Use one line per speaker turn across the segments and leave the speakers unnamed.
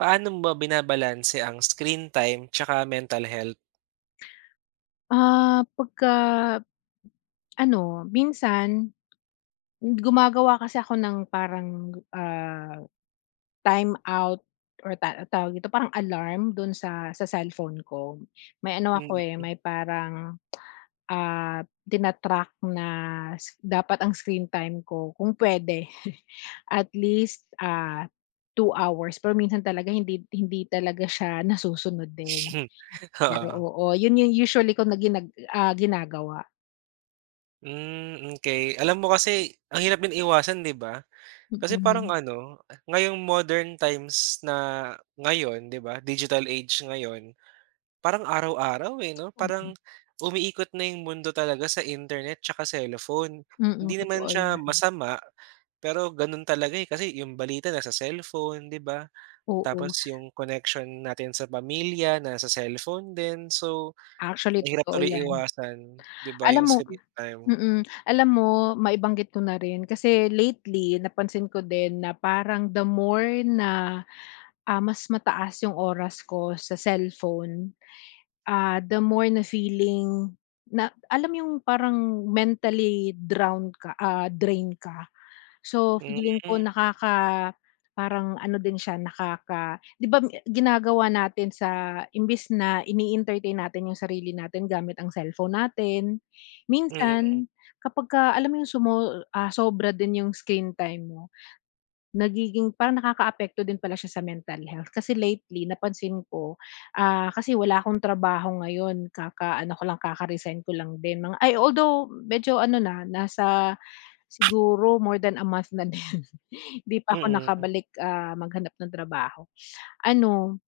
Paano mo ba binabalanse ang screen time tsaka mental health?
Pagka ano, minsan gumagawa kasi ako ng parang, time out or tawag dito, parang alarm dun sa cellphone ko. May ano
Mm,
ako, eh, may parang, tina-track na dapat ang screen time ko kung puwede at least, 2 hours pero minsan talaga hindi hindi talaga siya nasusunod din. Pero
oo.
oo, yun yung usually ko na ginagawa.
Hmm, okey. Alam mo kasi ang hirap din iwasan, 'di ba? Kasi parang
Mm.
ano, ngayong modern times na ngayon, 'di ba, digital age ngayon, parang araw-araw, eh, 'no?
Oo.
Parang umiikot na yung mundo talaga sa internet tsaka cellphone.
Mm,
Hindi naman
totoo
siya
yan.
masama, pero gano'n talaga, eh, kasi yung balita nasa cellphone, 'di ba? Tapos
Oo,
yung connection natin sa pamilya nasa cellphone din, so
actually
mahirap
totoo
tuloy
yan.
iwasan, 'di ba, yung
Alam mo,
screen time.
mm, alam mo maibanggit ko na rin kasi lately napansin ko din na parang the more na, mas mataas yung oras ko sa cellphone, the more na feeling na alam yung parang mentally drown ka, drain ka. So,
Hmm,
feeling ko nakaka parang ano din siya, nakaka 'di ba ginagawa natin sa imbes na ini-entertain natin yung sarili natin gamit ang cellphone natin,
mm,
minsan kapag ka alam mo yung sobra din yung screen time mo, nagiging parang nakakaapekto din pala siya sa mental health. Kasi lately napansin ko, kasi wala akong trabaho ngayon, kaka-ano ko lang, kaka-resign ko lang din mga ay although medyo ano na, nasa siguro more than a month na din. Hindi pa ako
mm,
nakabalik, maghanap ng trabaho. Ano,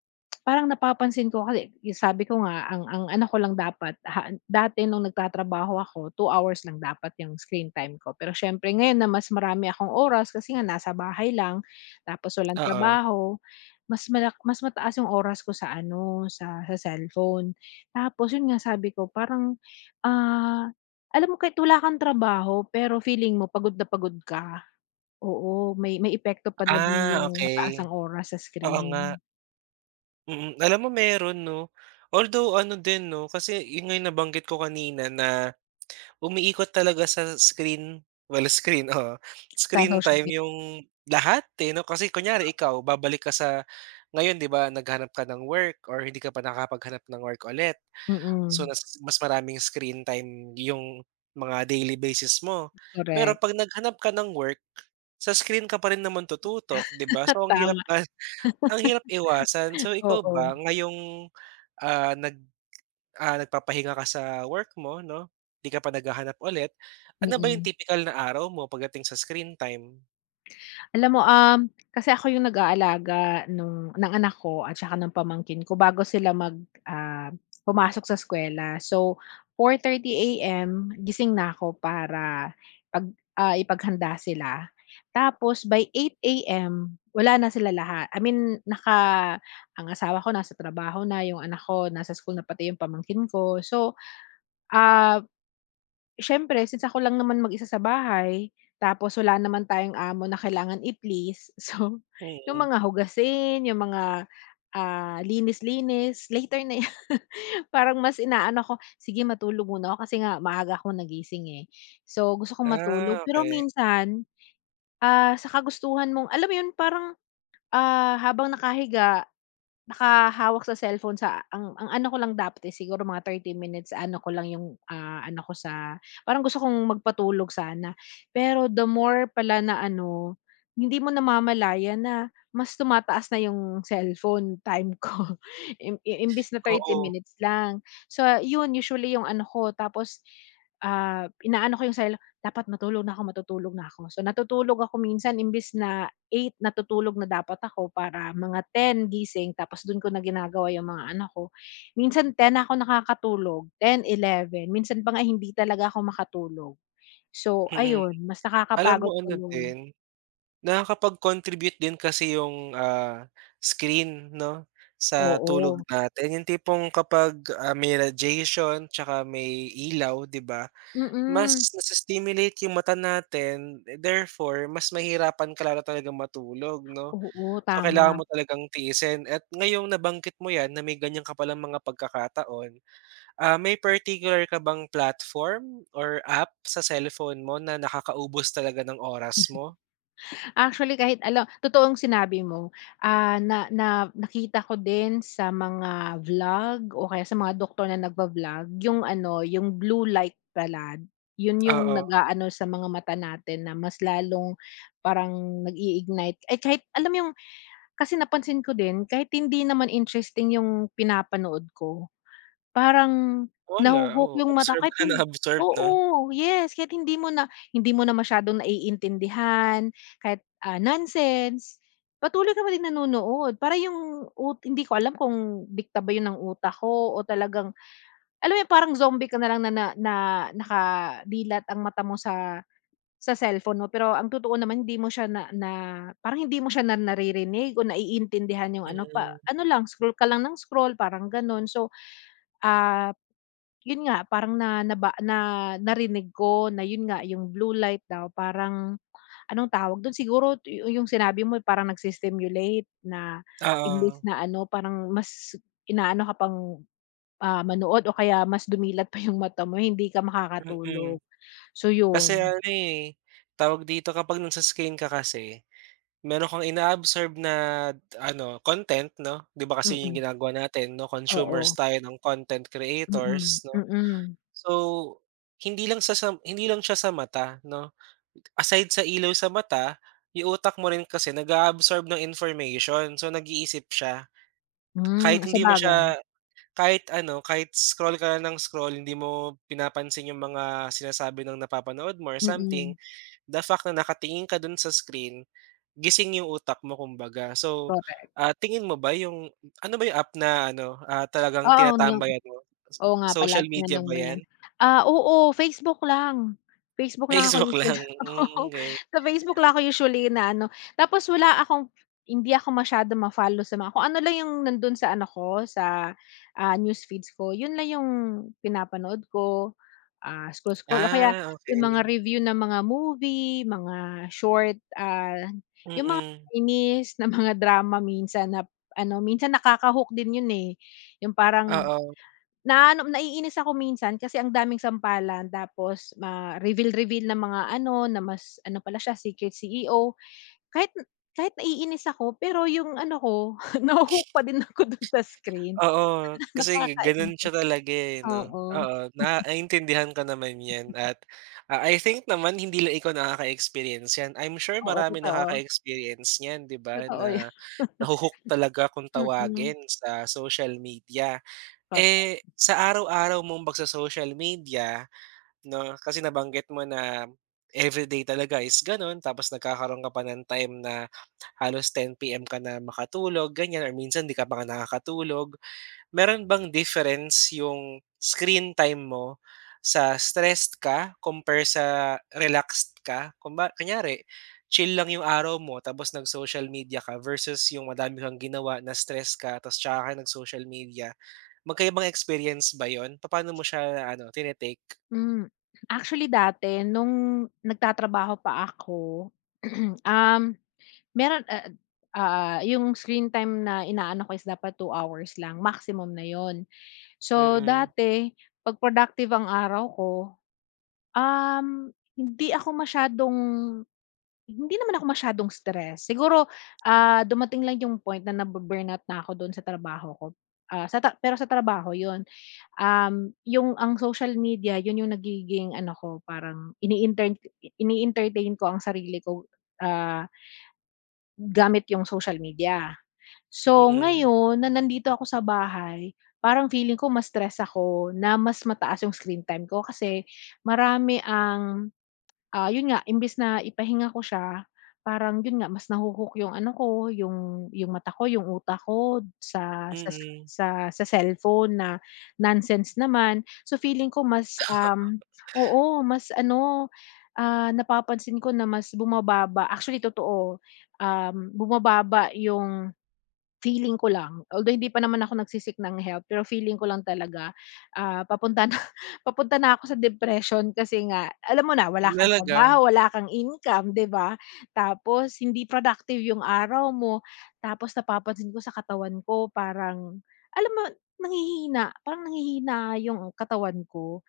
parang napapansin ko kasi sabi ko nga ang ano ko lang dapat ha dati nung nagtatrabaho ako 2 hours lang dapat yung screen time ko. Pero siyempre ngayon na mas marami akong oras kasi nga nasa bahay lang tapos walang
oo.
trabaho mas mataas yung oras ko sa ano, sa cellphone. Tapos yun nga sabi ko parang, ah, alam mo kahit wala kang trabaho pero feeling mo pagod na pagod ka. Oo, may epekto pala din
Ah,
yung mataas
okey.
ang oras sa
Oo nga,
screen,
mm. Alam mo meron 'no, although ano din 'no, kasi yun nga yung nabanggit ko kanina na umiikot talaga sa screen, well screen, oo,
sa
screen
social
time
media.
yung lahat, eh, 'no. Kasi kunyari ikaw babalik ka sa ngayon 'di ba, naghanap ka ng work or hindi ka pa nakakapaghanap ng work ulit. So,
Mm,
mas maraming screen time yung mga daily basis mo. Pero
correct.
'pag naghanap ka ng work, sa screen ka pa rin naman tututok, 'di ba? So, ang hirap
Tama,
na ang hirap iwasan. So, ikaw
oo,
ba ngayong, ah, nag ah, nagpapahinga ka sa work mo 'no, 'di ka pa naghahanap ulit, ano ba yung
mm.
typical na araw mo pagdating sa screen time?
Alam mo, kasi ako yung nag-aalaga nung ng anak ko at saka ng pamangkin ko bago sila mag, pumasok sa eskuwela. So, 4:30 AM gising na ako para 'pag, ipaghanda sila. Tapos by 8 AM wala na sila lahat. I mean, ang asawa ko nasa trabaho na, yung anak ko nasa school na, pati yung pamangkin ko. So, ah siyempre since ako lang naman mag-isa sa bahay, tapos wala naman tayong amo na kailangan i-please, so yung
Mm.
mga hugasin, yung mga, linis-linis, later na yan. Parang mas inaano ko, "Sige matulog muna ako," kasi nga maaga akong nagising, eh. So, gusto kong matulog
Ah,
pero
okay.
minsan, sa kagustuhan mong alam mo yun parang, habang nakahiga nakahawak sa cellphone sa ang ano ko lang dapat is siguro mga 30 minutes ano ko lang yung, ano ko sa parang gusto kong magpatulog sana. Pero the more pala na ano, hindi mo namamalayan na mas tumataas na yung cellphone time ko im i imbes na thirty
Oo,
minutes lang. So, yun usually yung ano ko tapos, inaano ko yung cellphone dapat matulog na ako, matutulog na ako. So, natutulog ako minsan imbis na 8:00 natutulog na dapat ako para mga 10 gising tapos dun ko na ginagawa yung mga anak ko. Minsan 10 na ako nakakatulog, ten 11 minsan pa nga hindi talaga ako makatulog. So
mm.
ayun, mas
Alam
nakakapagod
mo ano
tuloy.
din nakakapag-contribute din kasi yung, ah, screen 'no, sa tulog
Oo,
natin. Yung tipong kapag, ah, may radiation tsaka may ilaw, 'di ba, mas
mm.
nasa stimulate yung mata natin, therefore mas mahirapan ka lalo talagang matulog 'no.
Oo,
So,
tama.
kailangan mo talagang tiisin at ngayong nabanggit mo 'yan na may ganyan ka palang mga pagkakataon, ah, may particular ka bang platform or app sa cellphone mo na nakakaubos talaga ng oras mo?
Actually, kahit alam totoong sinabi mo, na na nakita ko din sa mga vlog o kaya sa mga doktor na nagva-vlog yung ano, yung blue light pala, yun yung
Oo.
nag-aano sa mga mata natin na mas lalong parang nag-i-ignite. Eh, kahit alam mo yung kasi napansin ko din kahit hindi naman interesting yung pinapanood ko parang
Wala, oo.
yung mata
Absorb
kahit
ka na
hin
absorb 'no?
oo, yes, kahit hindi mo na masyadong naiintindihan, kahit, nonsense, patuloy ka pa din nanonood. Para yung hindi ko alam kung dikta ba yun ng utak ko o talagang alam mo yun parang zombie ka na lang na na na nakadilat ang mata mo sa cellphone mo, pero ang totoo naman hindi mo siya na na parang hindi mo siya naririnig o naiintindihan yung
Mm,
ano lang, scroll ka lang ng scroll, parang gano'n. So, ah yun nga parang na naba na narinig ko na yun nga yung blue light daw parang anong tawag dun siguro yung sinabi mo parang nagsi-stimulate na imbes
oo,
na ano parang mas inaano ka pang, manood o kaya mas dumilat pa yung mata mo hindi ka
mm.
makakatulog. So
Kasi
yun,
ano, eh, tawag dito kapag nagsa-screen ka kasi, meron kang inaabsorb na ano, content 'no? 'Di ba kasi yun yung
mm,
ginagawa natin 'no, consumers
oo,
tayo ng content
mm,
creators 'no?
mm.
So, hindi lang siya sa mata 'no? Aside sa ilaw sa mata, yung utak mo rin kasi nag-aabsorb ng information. So, nag-iisip siya
Hmm,
kahit hindi mo
sabagay,
siya. Kahit ano, kahit scroll ka lang ng scroll hindi mo pinapansin yung mga sinasabi ng napapanood mo or something,
mm,
the fact na nakatingin ka dun sa screen, gising yung utak mo kumbaga. So,
correct.
ah, tingin mo ba yung ano ba yung app na ano, ah, talagang
Oo, yung
tinatambayan mo? S-
oo nga pala,
Social media
tinanong
ba
mo
'yan?
'yan. Ah, oo, Facebook lang. Facebook lang ako
Facebook
usually.
lang,
Oo,
hmm, okay.
sa Facebook lang ako usually inaano. Tapos wala akong hindi ako masyadong ma-follow sa mga kung ano lang yung nando'n sa ano ko, sa, news feeds ko, 'yun lang yung pinapanood ko, scroll-scroll o kaya
Ah,
yung
okey.
mga review ng mga movie, mga short, yung mga
Mm,
Chinese na mga drama minsan na ano, minsan nakaka-hook din 'yun, eh. Yung parang
oo.
naano naiinis ako minsan kasi ang daming sampalan tapos ma reveal-reveal ng mga ano na mas ano pala siya secret CEO. Kahit Kahit naiinis ako pero yung ano ko naho-hook pa din ako dun sa screen.
Oo, kasi
Nakakain
gano'n siya talaga, eh, 'no?
oo,
Oo, na naintindihan ko naman 'yan at, ah, I think naman hindi lang ikaw nakaka-experience 'yan. I'm sure
oo
marami
totoo,
nakaka-experience niyan, 'di ba,
totoo yan.
na naho-hook talaga kung
Mm,
tawagin sa social media.
correct.
Eh, sa araw-araw mong pagso-social media 'no, kasi nabanggit mo na everyday talaga is gano'n tapos nagkakaroon ka pa ng time na halos 10 PM ka na makatulog, ganyan or minsan 'di ka pa nga nakakatulog. Meron bang difference yung screen time mo sa stressed ka compare sa relaxed ka? Kung kunyari chill lang yung araw mo tapos nag-social media ka versus yung madami kang ginawa na stress ka tapos tsaka ka nag-social media. Magkaibang experience ba yon? Papaano mo siya ano, tine-take?
Hmm, actually dati nung nagtatrabaho pa ako, um, meron, yung screen time na inaano ko is dapat 2 hours lang maximum na yun. So,
Mm,
dati 'pag productive ang araw ko, um, hindi ako masyadong hindi naman ako masyadong stress. Siguro, dumating lang yung point na na ako do'n sa trabaho ko. Sa pero sa trabaho 'yun, yung ang social media 'yun yung nagiging ano ko, parang ini-entertain ko ang sarili ko, ah, gamit yung social media. So,
mm,
ngayon na nandito ako sa bahay, parang feeling ko mas stress ako na mas mataas yung screen time ko kasi marami ang, yun nga imbes na ipahinga ko siya, parang yun nga mas nahuhook yung ano ko, yung mata ko, yung utak ko sa sa
mm.
sa sa cellphone na nonsense naman. So, feeling ko mas, oo, mas ano, napapansin ko na mas bumababa actually totoo, bumababa yung feeling ko lang, although hindi pa naman ako nagsi-seek ng help, pero feeling ko lang talaga, papunta na papunta na ako sa depression kasi nga alam mo na wala kang
Talaga?
trabaho, wala kang income, 'di ba? Tapos hindi productive yung araw mo, tapos napapansin ko sa katawan ko parang alam mo nanghihina, parang nanghihina yung katawan ko.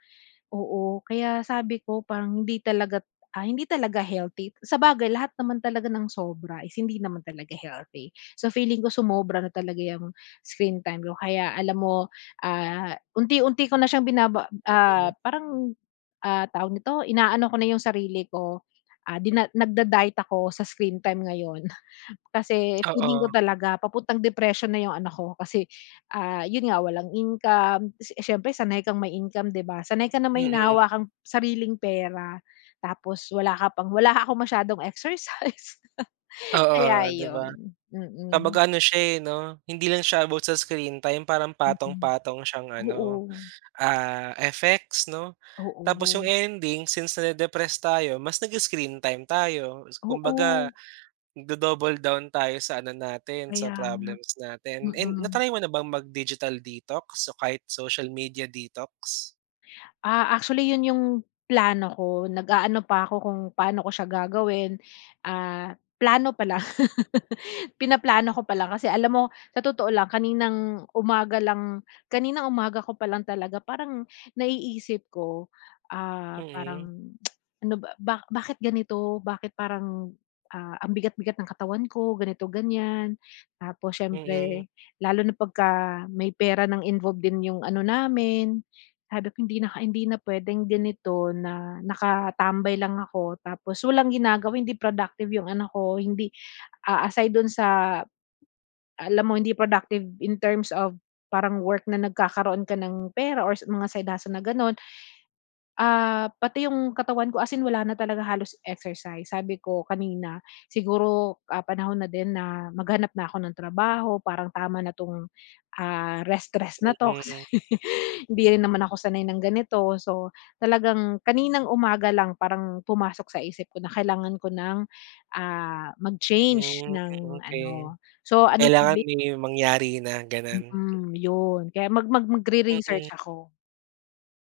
Oo, kaya sabi ko parang hindi talaga hindi talaga healthy. Sabagay lahat naman talaga ng sobra is hindi naman talaga healthy. So feeling ko sumobra na talaga 'yang screen time ko kaya alam mo, unti-unti ko na siyang
Mm,
parang, tawag nito, inaano ko na 'yung sarili ko, ah, dina nagda-diet ako sa screen time ngayon. Kasi feeling
oo.
ko talaga papuntang depression na yung ano ko kasi, yun nga walang income, siyempre sanay kang may income 'di ba? Sanay ka na may
Mm,
hinahawakang sariling pera, tapos wala ka pang wala akong masyadong exercise. Kaya
oo, 'di ba?
yun. Mm,
Kumbaga ano siya, eh, 'no, hindi lang siya about sa screen time parang
mm.
patong-patong siyang ano,
Oo,
ah, effects, 'no? Tapos
oo,
yung ending since nade-depress tayo mas nag-screen time tayo. Kumbaga
oo,
nagdo-double down tayo sa ano natin, sa
kaya nga,
problems natin. And
mm.
na-try mo na bang mag-digital detox o kahit social media detox?
Ah, actually 'yun yung plano ko, nag-aano pa ako kung paano ko siya gagawin, plano pa lang. Pinaplano ko pa lang kasi alam mo sa totoo lang kaninang umaga ko pa lang talaga parang naiisip ko,
Mm,
parang ano ba ba bakit ganito, bakit parang, ang bigat-bigat ng katawan ko ganito, ganiyan. Tapos
mm,
siyempre lalo na pagka may pera ng involved din yung ano namin. Sabi ko hindi na puwedeng ganito na nakatambay lang ako tapos walang ginagawa, hindi productive yung anak ko, hindi aside do'n sa alam mo hindi productive in terms of parang work na nagkakaroon ka ng pera or mga side hustle na gano'n. Ah, pati yung katawan ko as in wala na talaga halos exercise. Sabi ko kanina, siguro, panahon na din na maghanap na ako ng trabaho, parang tama na 'tong, rest-rest na 'to kasi
mm.
hindi rin naman ako sanay ng ganito. So, talagang kaninang umaga lang parang pumasok sa isip ko na kailangan ko ng, mag-change
Hmm,
ng
okey.
ano. So, anong
Kailangan
sabi
may mangyari na, gano'n?
mm, 'yun. Kaya mag mag magre-research
Mm.
ako.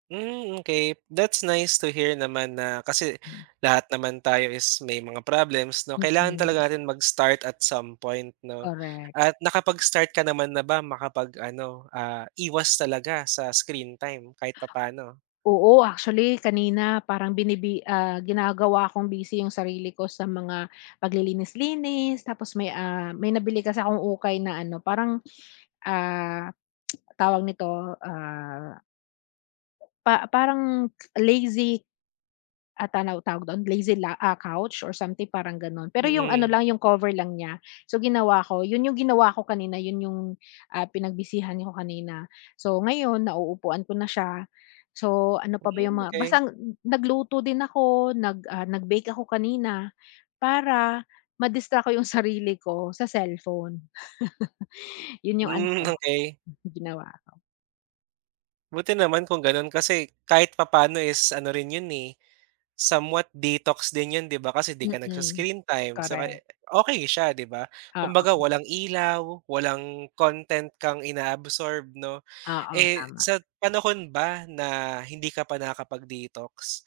Hmm, okay. That's nice to hear naman na kasi
Mm,
lahat naman tayo is may mga problems 'no, kailangan
mm,
talaga natin mag-start at some point 'no.
correct.
At nakapag-start ka naman na ba makapag-ano, ah, iwas talaga sa screen time kahit papaano?
Oo, actually kanina parang ginagawa kong busy yung sarili ko sa mga paglilinis-linis tapos may, may nabili kasi akong ukay na ano parang, ah, tawag nito, parang lazy. Ah, tawag doon, couch or something parang gano'n. Pero yung ano
Mm.
lang, yung cover lang niya. So ginawa ko, yun yung ginawa ko kanina, yun yung, pinagbisihan ko kanina. So ngayon nauupuan ko na siya. So ano pa ba yung
Hmm,
mga
okay.
basta nagluto din ako, nag-bake ako kanina para ma ko yung sarili ko sa cellphone. Yun yung ano ko,
Hmm, okay.
ginawa.
Buti naman kung gano'n kasi kahit papaano is ano rin 'yun, eh. Somewhat detox din yun 'di ba kasi 'di ka
Mm.
nagsa-screen time so
Correct.
ay okey siya 'di ba? Kumbaga
Oo,
walang ilaw, walang content kang inaabsorb 'no.
oo,
Eh,
tama.
sa panahon ba na hindi ka pa nakakapag-detox,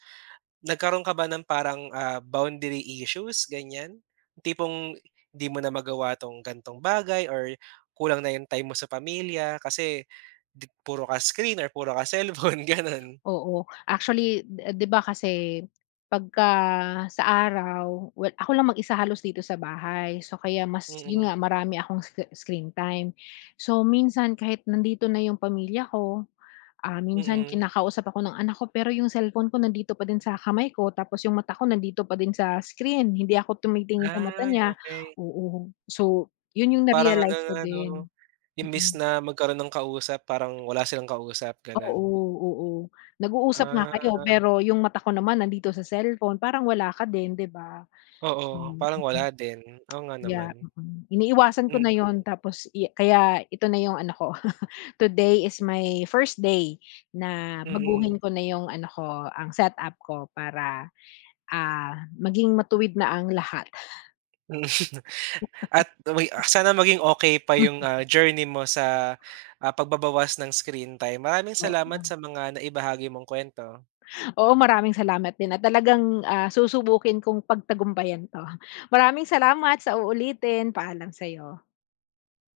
nagkaroon ka ba ng parang, ah, boundary issues ganyan? Tipong hindi mo na magawa 'tong gantong bagay or kulang na yung time mo sa pamilya kasi di puro ka screen or puro ka cellphone gano'n?
Oo. Actually, di di ba kasi pagka sa araw, well, ako lang mag-isa halos dito sa bahay. So kaya mas yun
Mm,
nga, marami akong screen time. So minsan kahit nandito na yung pamilya ko, minsan
mm.
kinakausap ako ng anak ko, pero yung cellphone ko nandito pa din sa kamay ko, tapos yung mata ko nandito pa din sa screen. Hindi ako tumitingin sa mata
Ay
niya.
okay.
Oo. So, yun yung
Parang ano
na-realize ko
na
din.
'no, imbis
Mm.
na magkaroon ng kausap parang wala silang kausap gano'n.
Oo, oo. Nag-uusap nga kayo
Ah,
pero yung mata ko naman nandito sa cellphone parang wala ka din, 'di ba?
oo,
So,
parang wala
mm,
din. Oo nga naman.
kaya mm, iniiwasan ko na
Hmm,
yon tapos kaya ito na yung ano ko, today is my first day na
mm.
baguhin ko na yung ano ko, ang setup ko para, ah, maging matuwid na ang lahat.
Mm. At uy, sana maging okey pa yung, ah, journey mo sa, ah, pagbabawas ng screen time. Maraming salamat
Oo.
sa mga naibahagi mong kuwento.
Oo, maraming salamat din at talagang, susubukin kong pagtagumpayan 'to. Maraming salamat sa uulitin. Paalam sa'yo.